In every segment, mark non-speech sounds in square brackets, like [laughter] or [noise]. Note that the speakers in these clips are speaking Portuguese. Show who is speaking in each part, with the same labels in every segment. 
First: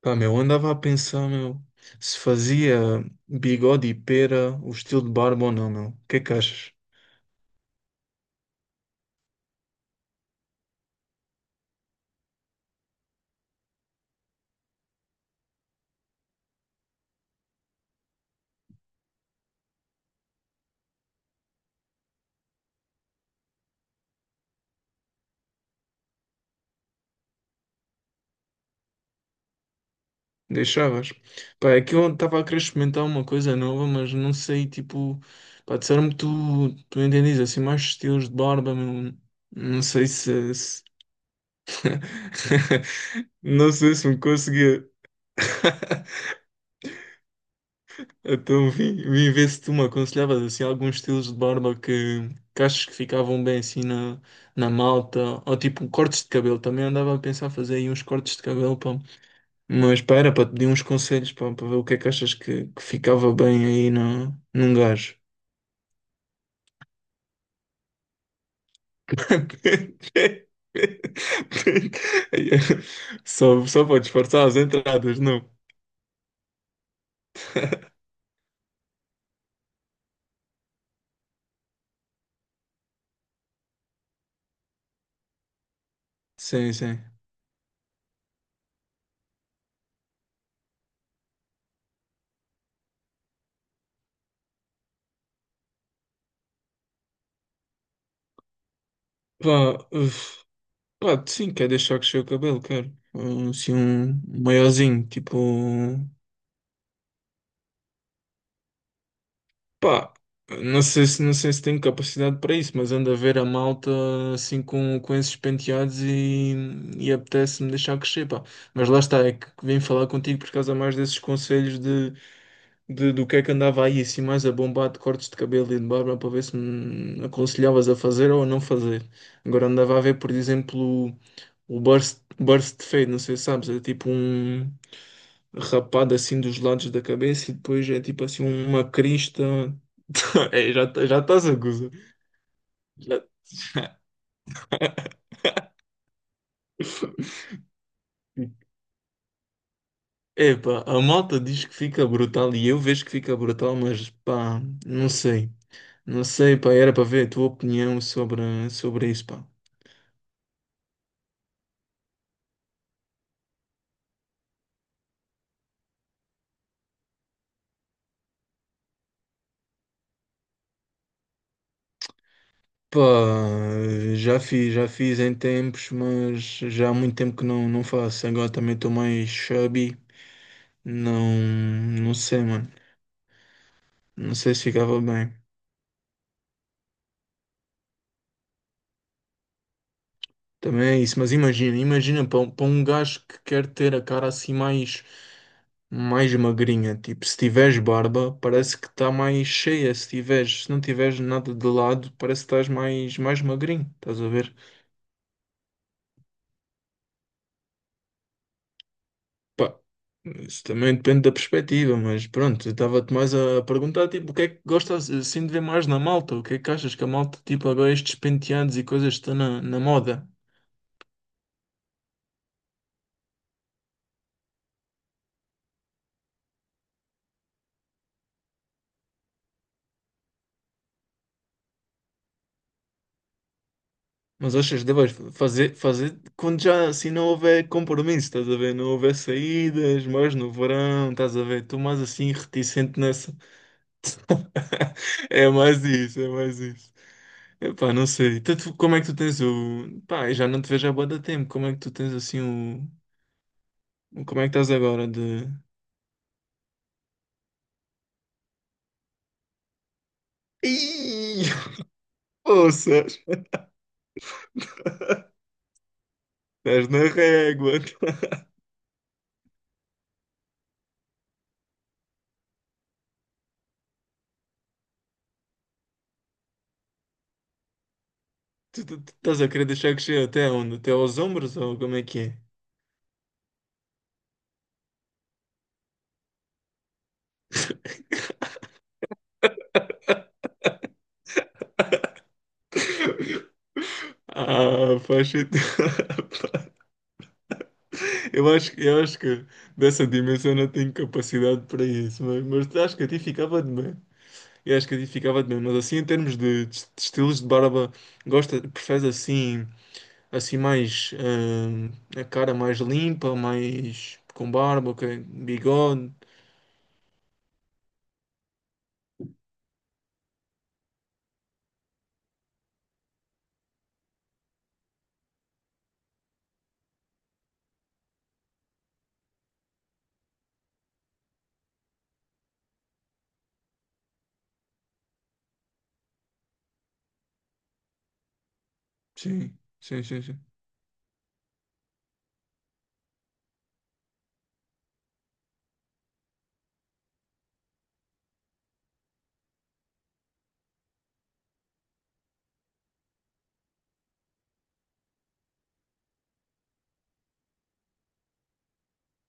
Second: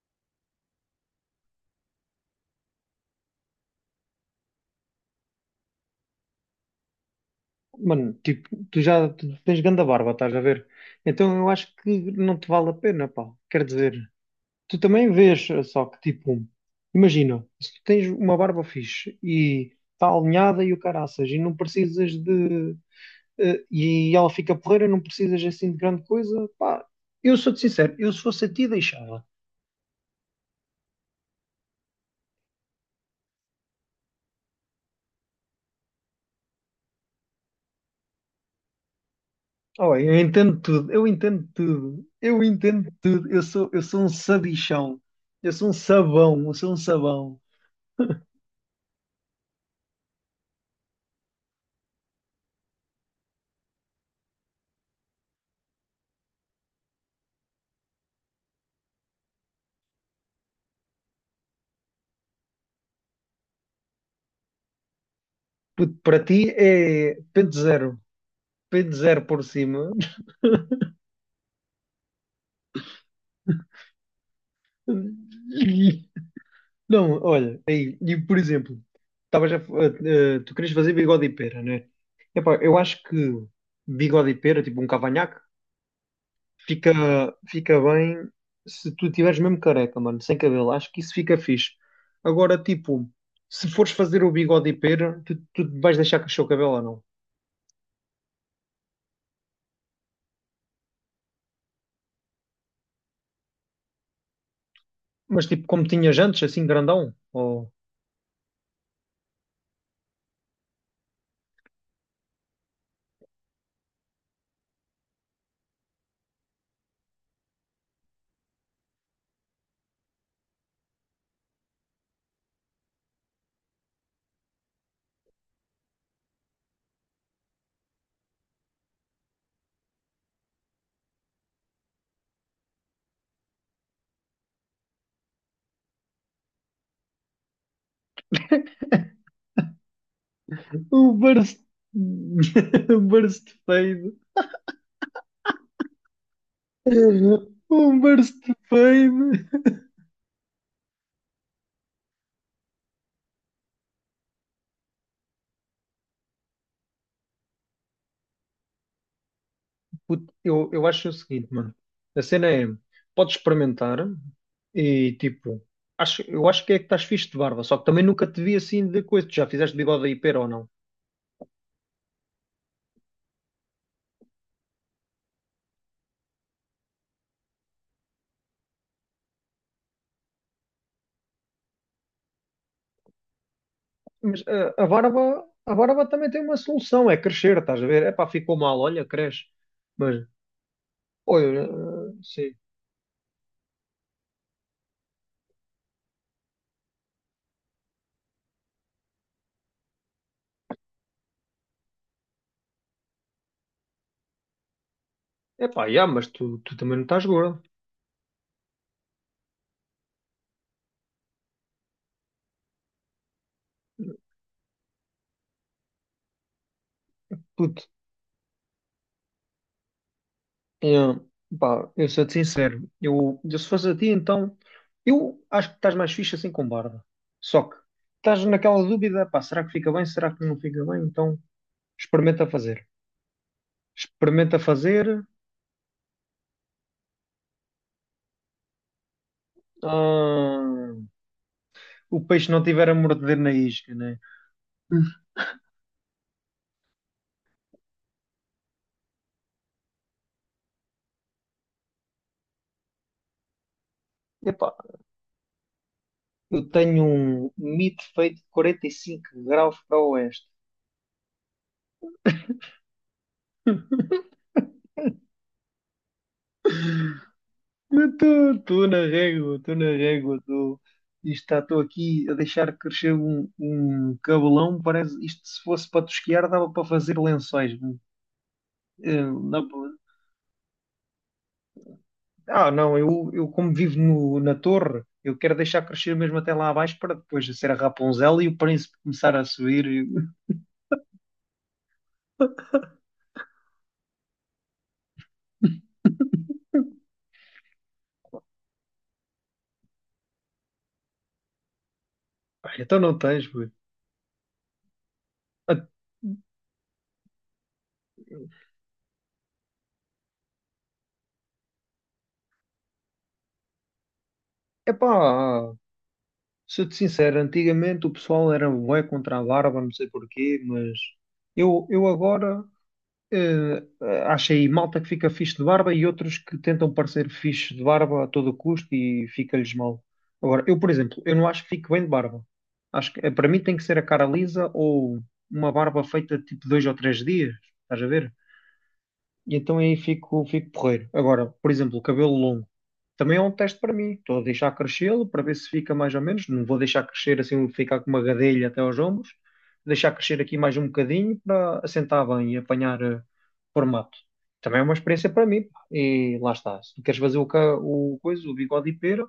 Speaker 1: Pá, meu, andava a pensar, meu, se fazia bigode e pera o estilo de barba ou não, meu. O que é que achas?
Speaker 2: Mano, tipo, tu tens ganda barba, estás a ver? Então eu acho que não te vale a pena, pá. Quer dizer, tu também vês, só que tipo, imagina, se tu tens uma barba fixe e está alinhada e o caraças e não precisas de, e ela fica porreira, não precisas assim de grande coisa, pá. Eu sou-te sincero, eu se fosse a ti deixava.
Speaker 1: Deixavas? Pá, é que eu estava a querer experimentar uma coisa nova, mas não sei, tipo, pá, disseram-me que tu entendes assim mais estilos de barba, meu. Não
Speaker 2: Oh,
Speaker 1: sei
Speaker 2: eu
Speaker 1: se,
Speaker 2: entendo tudo, eu entendo tudo, eu
Speaker 1: [laughs]
Speaker 2: entendo tudo. Eu sou,
Speaker 1: não
Speaker 2: eu
Speaker 1: sei
Speaker 2: sou
Speaker 1: se
Speaker 2: um
Speaker 1: me conseguia.
Speaker 2: sabichão, eu sou um
Speaker 1: [laughs]
Speaker 2: sabão, eu sou um sabão.
Speaker 1: Então vim ver se tu me aconselhavas assim, alguns estilos de barba que achas que ficavam bem assim na, na malta, ou tipo cortes de cabelo. Também andava a pensar fazer aí uns cortes de cabelo, pá. Mas pá, era para te pedir uns conselhos pá, para ver o que é que achas que ficava bem aí na, num gajo.
Speaker 2: Puto, para ti é pente zero por cima.
Speaker 1: [laughs] Só para disfarçar as entradas, não?
Speaker 2: [laughs] Não, olha, aí, e por exemplo, estavas tu querias fazer bigode e pera, né? Epá, eu acho que bigode e pera, tipo um cavanhaque,
Speaker 1: Sim,
Speaker 2: fica,
Speaker 1: sim.
Speaker 2: fica bem se tu tiveres mesmo careca, mano, sem cabelo. Acho que isso fica fixe. Agora, tipo, se fores fazer o bigode e pera, tu vais deixar crescer o cabelo ou não?
Speaker 1: Pá, uf. Pá, sim, quer deixar crescer o cabelo, quero. Assim, um maiozinho, tipo.
Speaker 2: Mas tipo, como tinhas antes, assim grandão?
Speaker 1: Pá, não sei se, não sei se tenho capacidade para isso, mas ando a ver a malta assim com esses penteados e apetece-me deixar crescer, pá. Mas lá está, é que vim falar contigo por causa mais desses conselhos de, do que é que andava aí, assim, mais a bombar de cortes de cabelo e de barba para ver se me aconselhavas a fazer ou a não fazer. Agora andava a ver, por exemplo, o burst fade, não sei se sabes, é tipo um rapado assim dos lados da cabeça e depois é tipo assim uma crista. [laughs] É, já,
Speaker 2: Um
Speaker 1: já estás a
Speaker 2: burst.
Speaker 1: gozar.
Speaker 2: [laughs] Um
Speaker 1: Já-
Speaker 2: burst fade. Um burst fade.
Speaker 1: Epá, a malta diz que fica brutal e eu vejo que fica brutal, mas pá, não sei. Não sei, pá, era para ver a tua opinião sobre, sobre isso, pá.
Speaker 2: Puto, eu acho o seguinte, mano. A cena é: podes experimentar e tipo. Eu acho que é que estás fixe de barba, só que também nunca te vi assim de coisa. Tu já fizeste bigode aí, pera ou não?
Speaker 1: Pá, já fiz em tempos, mas já há muito tempo que não, não faço. Agora também estou mais chubby. Não, não sei, mano. Não
Speaker 2: Mas
Speaker 1: sei se
Speaker 2: ah, a,
Speaker 1: ficava bem.
Speaker 2: barba, a barba também tem uma solução, é crescer, estás a ver? É pá, ficou mal, olha, cresce. Mas
Speaker 1: Também é isso, mas
Speaker 2: pô,
Speaker 1: imagina,
Speaker 2: eu,
Speaker 1: imagina
Speaker 2: sim.
Speaker 1: para um gajo que quer ter a cara assim mais, mais magrinha, tipo, se tiveres barba, parece que está mais cheia, se tiveres, se não tiveres nada de lado, parece que estás mais, mais magrinho, estás a ver?
Speaker 2: Epá, yeah, mas tu, tu também não estás gordo.
Speaker 1: Pá, isso também depende da perspectiva, mas pronto, eu estava-te mais a perguntar, tipo, o que é que gostas assim de ver mais na malta? O que é que achas que a malta, tipo,
Speaker 2: Puto,
Speaker 1: agora estes penteados e coisas que estão na, na moda?
Speaker 2: eu, pá, eu sou-te sincero. Eu se fosse a ti, então, eu acho que estás mais fixe assim com barba. Só que estás naquela dúvida, pá, será que fica bem? Será que não fica bem? Então, experimenta fazer.
Speaker 1: Mas
Speaker 2: Experimenta
Speaker 1: achas que deves
Speaker 2: fazer.
Speaker 1: fazer, fazer quando já assim não houver compromisso, estás a ver? Não houver saídas, mais no
Speaker 2: ah,
Speaker 1: verão, estás a ver? Estou mais
Speaker 2: o
Speaker 1: assim
Speaker 2: peixe não tiver a
Speaker 1: reticente nessa.
Speaker 2: morder
Speaker 1: [laughs]
Speaker 2: na isca, né? Hum.
Speaker 1: É mais isso, é mais isso. Epá, não sei. Então, como é que tu tens o. Pá, eu já não te vejo há bué de tempo. Como é que tu tens assim o. Como é que
Speaker 2: Epá,
Speaker 1: estás agora de.
Speaker 2: eu tenho um mito feito de 45 graus para o oeste.
Speaker 1: Ih, [laughs] poças! Estás na régua! [laughs]
Speaker 2: Estou na régua, estou na régua, estou. Isto estou aqui a deixar crescer um cabelão. Parece isto se fosse para tosquiar, dava para fazer lençóis.
Speaker 1: Tu, tu
Speaker 2: Eh,
Speaker 1: estás a querer
Speaker 2: não-
Speaker 1: deixar crescer até onde? Até aos ombros ou como é que é?
Speaker 2: não, eu como vivo no- na torre, eu quero deixar crescer mesmo até lá abaixo para depois ser a Rapunzel e o príncipe começar a subir.
Speaker 1: [laughs] Ah, faz sentido. Eu acho que dessa dimensão não tenho capacidade para isso,
Speaker 2: Pá,
Speaker 1: mas acho
Speaker 2: então
Speaker 1: que a
Speaker 2: não
Speaker 1: ti
Speaker 2: tens, pô.
Speaker 1: ficava de bem. Eu acho que a ti ficava de bem, mas
Speaker 2: Ah,
Speaker 1: assim, em termos de estilos de barba, gosta, preferes assim, assim mais a cara mais limpa, mais com barba, ok?
Speaker 2: Epá,
Speaker 1: Bigode.
Speaker 2: sou-te sincero, antigamente o pessoal era bué contra a barba, não sei porquê, mas eu agora. Eh, Acho aí malta que fica fixe de barba e outros que tentam parecer fixe de barba a todo custo e fica-lhes mal. Agora, eu, por exemplo, eu não acho que fique bem de barba. Acho que para mim tem que ser a cara lisa ou uma barba feita tipo 2 ou 3 dias, estás a ver? E
Speaker 1: Sim,
Speaker 2: então aí
Speaker 1: sim, sim, sim.
Speaker 2: fico, fico porreiro. Agora, por exemplo, o cabelo longo também é um teste para mim. Estou a deixar crescê-lo para ver se fica mais ou menos. Não vou deixar crescer assim, ficar com uma gadelha até aos ombros. Vou deixar crescer aqui mais um bocadinho para assentar bem e apanhar formato. Também é uma experiência para mim, pá. E lá está. Se tu queres fazer o, ca- o coisa, o bigode e pera,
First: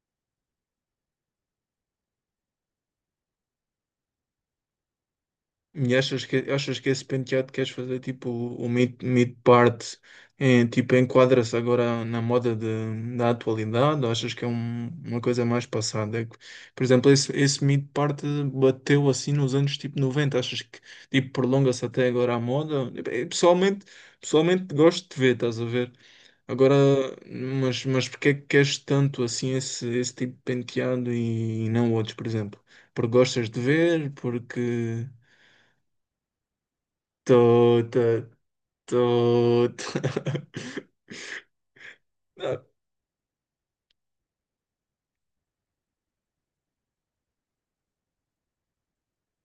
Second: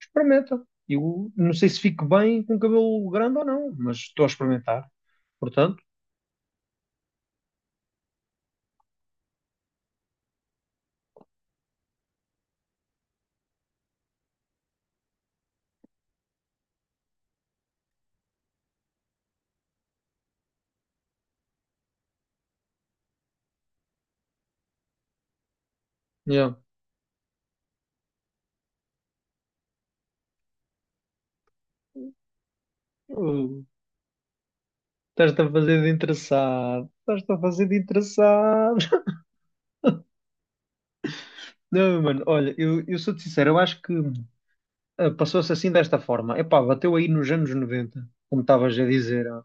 Speaker 2: experimenta. Eu não sei se fico bem com cabelo grande ou não, mas estou a experimentar. Portanto,
Speaker 1: E achas que esse penteado queres fazer tipo o mid-part em, tipo enquadra-se agora na moda da atualidade ou achas que é uma coisa mais passada? É que, por exemplo, esse mid-part bateu assim nos anos tipo 90 achas que tipo prolonga-se até agora a moda? Pessoalmente, gosto de ver, estás a ver?
Speaker 2: yeah.
Speaker 1: Agora, mas porque é que queres tanto assim esse, esse tipo de penteado e não outros, por exemplo? Porque gostas de ver? Porque.
Speaker 2: Estás-te a fazer de interessado. Estás-te a fazer de
Speaker 1: Tô,
Speaker 2: interessado.
Speaker 1: tô, [laughs]
Speaker 2: [laughs] Não, mano, olha,
Speaker 1: ah,
Speaker 2: eu sou-te sincero, eu acho que passou-se assim desta forma. Epá, bateu aí nos anos 90, como estavas a dizer. Ah.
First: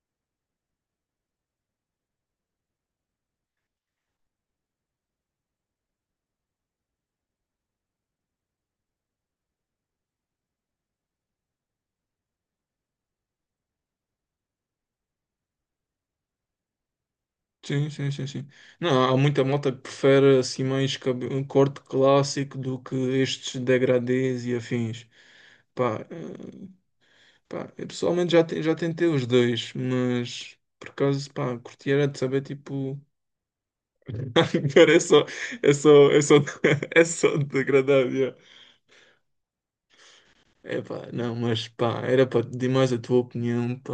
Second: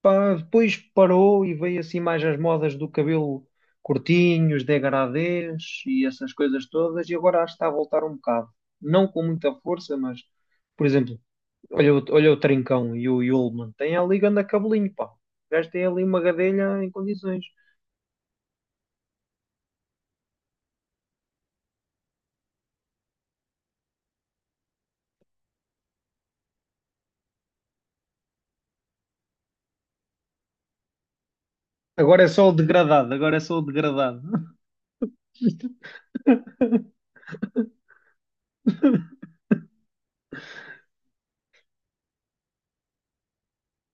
Speaker 2: Pá, depois parou e veio assim mais as modas do cabelo curtinho, os degradês e essas coisas todas, e agora acho que está a voltar um bocado. Não com muita força, mas, por exemplo, olha o Trincão e o Yulman, tem ali ganda cabelinho, pá. O gajo tem ali uma gadelha em condições.
Speaker 1: sim, sim, sim, sim. Não, há muita malta que prefere assim mais um corte clássico do que estes degradês e afins. Pá, pá, eu pessoalmente já, já tentei os dois, mas por acaso, pá, curti era de
Speaker 2: Agora é
Speaker 1: saber,
Speaker 2: só o
Speaker 1: tipo,
Speaker 2: degradado, agora é só o degradado.
Speaker 1: [laughs] cara, é só, é só, é só, [laughs] é só degradado.
Speaker 2: [laughs]
Speaker 1: Epá, não, mas pá, era para pedir mais a tua opinião, pá.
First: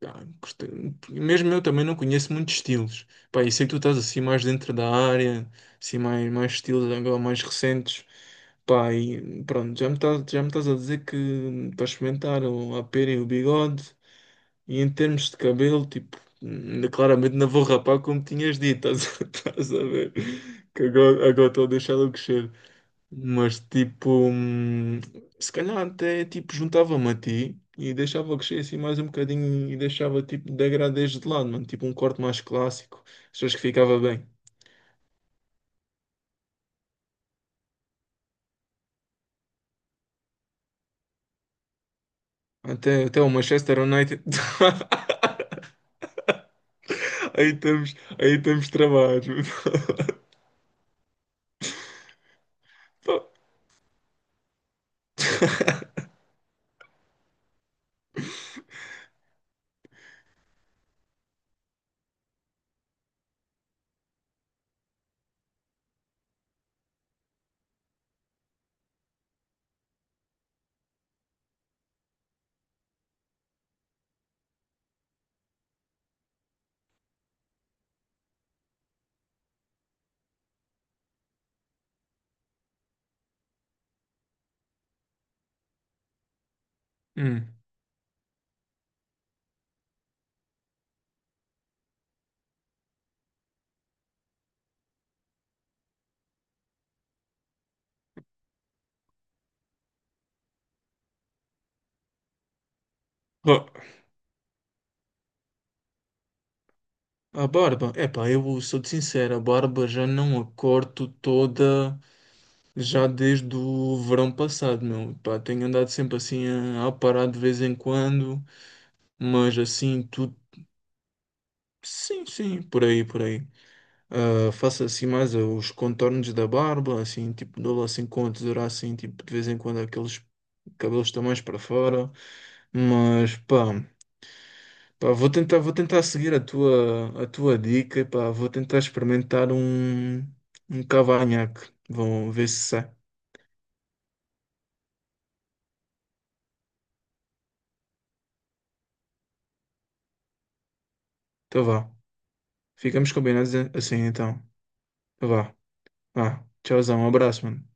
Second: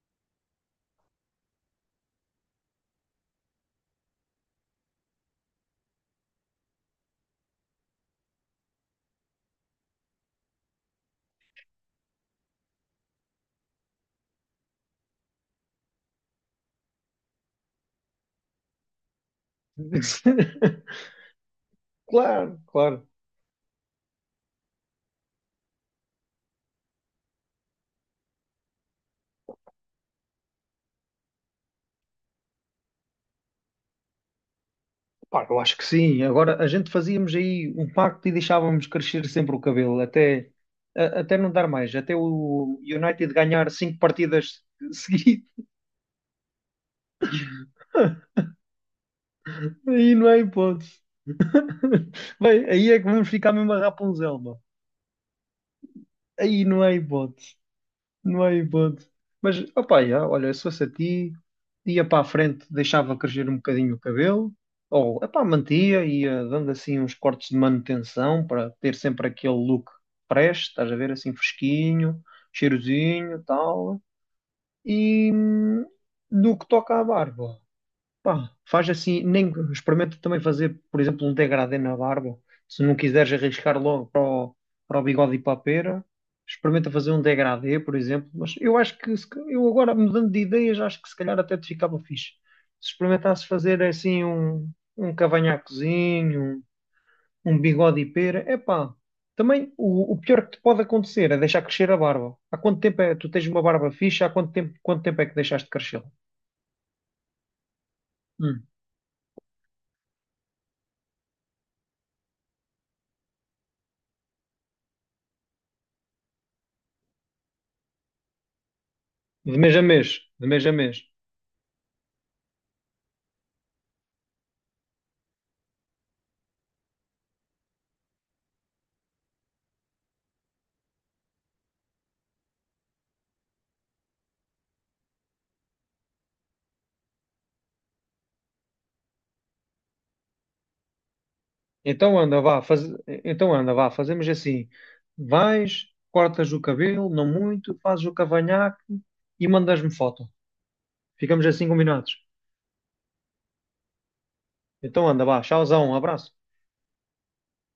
Speaker 1: Pá, mesmo eu também não conheço muitos estilos, pá, e sei que tu estás assim mais dentro da área, assim mais, mais estilos agora mais recentes, pá, e pronto, já me estás a dizer que para experimentar o, a pera e o bigode, e em termos de cabelo, tipo, ainda claramente não vou rapar como tinhas dito, estás, a [laughs] estás a ver, que agora estou a deixá-lo crescer.
Speaker 2: Claro, claro.
Speaker 1: Mas tipo, se calhar até tipo juntava-me a ti e deixava crescer assim mais um bocadinho e deixava tipo degradês de lado, mano, tipo um corte mais clássico. Achas que ficava bem?
Speaker 2: Pá, eu acho que sim. Agora a gente fazíamos aí um pacto e deixávamos crescer sempre o cabelo, até não dar mais, até o
Speaker 1: Até, até o
Speaker 2: United ganhar
Speaker 1: Manchester
Speaker 2: cinco
Speaker 1: United.
Speaker 2: partidas
Speaker 1: [laughs]
Speaker 2: seguidas.
Speaker 1: Aí
Speaker 2: [laughs]
Speaker 1: estamos travados.
Speaker 2: Aí não é hipótese. Bem, aí é que
Speaker 1: [laughs]
Speaker 2: vamos
Speaker 1: Pô.
Speaker 2: ficar mesmo a Rapunzel, mano. Aí não é hipótese. Não há hipótese. Mas, opá, já, olha, se fosse a ti, ia para a frente, deixava crescer um bocadinho o cabelo, ou, epá, mantia, ia dando assim uns cortes de manutenção para ter sempre aquele look fresh, estás a ver, assim fresquinho, cheirosinho, tal. E no que toca à barba, pá, faz assim, nem experimenta também fazer, por exemplo, um degradê na barba, se não quiseres arriscar logo para o bigode e para a pera. Experimenta fazer um
Speaker 1: Hum.
Speaker 2: degradê, por exemplo. Mas eu acho que, se ca- eu agora mudando de ideias, acho que se calhar até te ficava fixe. Se experimentasse fazer assim um cavanhaquezinho, um bigode e pera, epá. Também o pior que te pode acontecer é deixar crescer a barba. Há quanto tempo é, tu tens
Speaker 1: Pô,
Speaker 2: uma barba fixa? Há quanto tempo é que deixaste de crescê-la?
Speaker 1: a barba, epá, eu
Speaker 2: Hum.
Speaker 1: sou sincero, a barba já não a corto toda. Já desde o verão passado, meu. Pá, tenho andado sempre assim a parar de vez em quando, mas
Speaker 2: De mês a
Speaker 1: assim,
Speaker 2: mês,
Speaker 1: tudo.
Speaker 2: de mês a mês.
Speaker 1: Sim, sim, por aí, por aí. Ah, faço assim mais os contornos da barba, assim, tipo, dou lá assim com a tesoura, assim, tipo, de vez em quando aqueles cabelos estão mais para fora, mas pá. Pá, vou tentar seguir a tua dica, pá, vou tentar experimentar um, um cavanhaque.
Speaker 2: Então
Speaker 1: Vão
Speaker 2: anda,
Speaker 1: ver se
Speaker 2: vá, faz...
Speaker 1: sai.
Speaker 2: então anda, vá, fazemos assim. Vais, cortas o cabelo, não muito, fazes o cavanhaque e mandas-me foto. Ficamos
Speaker 1: Então
Speaker 2: assim
Speaker 1: vá.
Speaker 2: combinados.
Speaker 1: Ficamos combinados assim então.
Speaker 2: Então anda, vá,
Speaker 1: Vá.
Speaker 2: tchauzão, um abraço.
Speaker 1: Ah, tchauzão, um abraço, mano.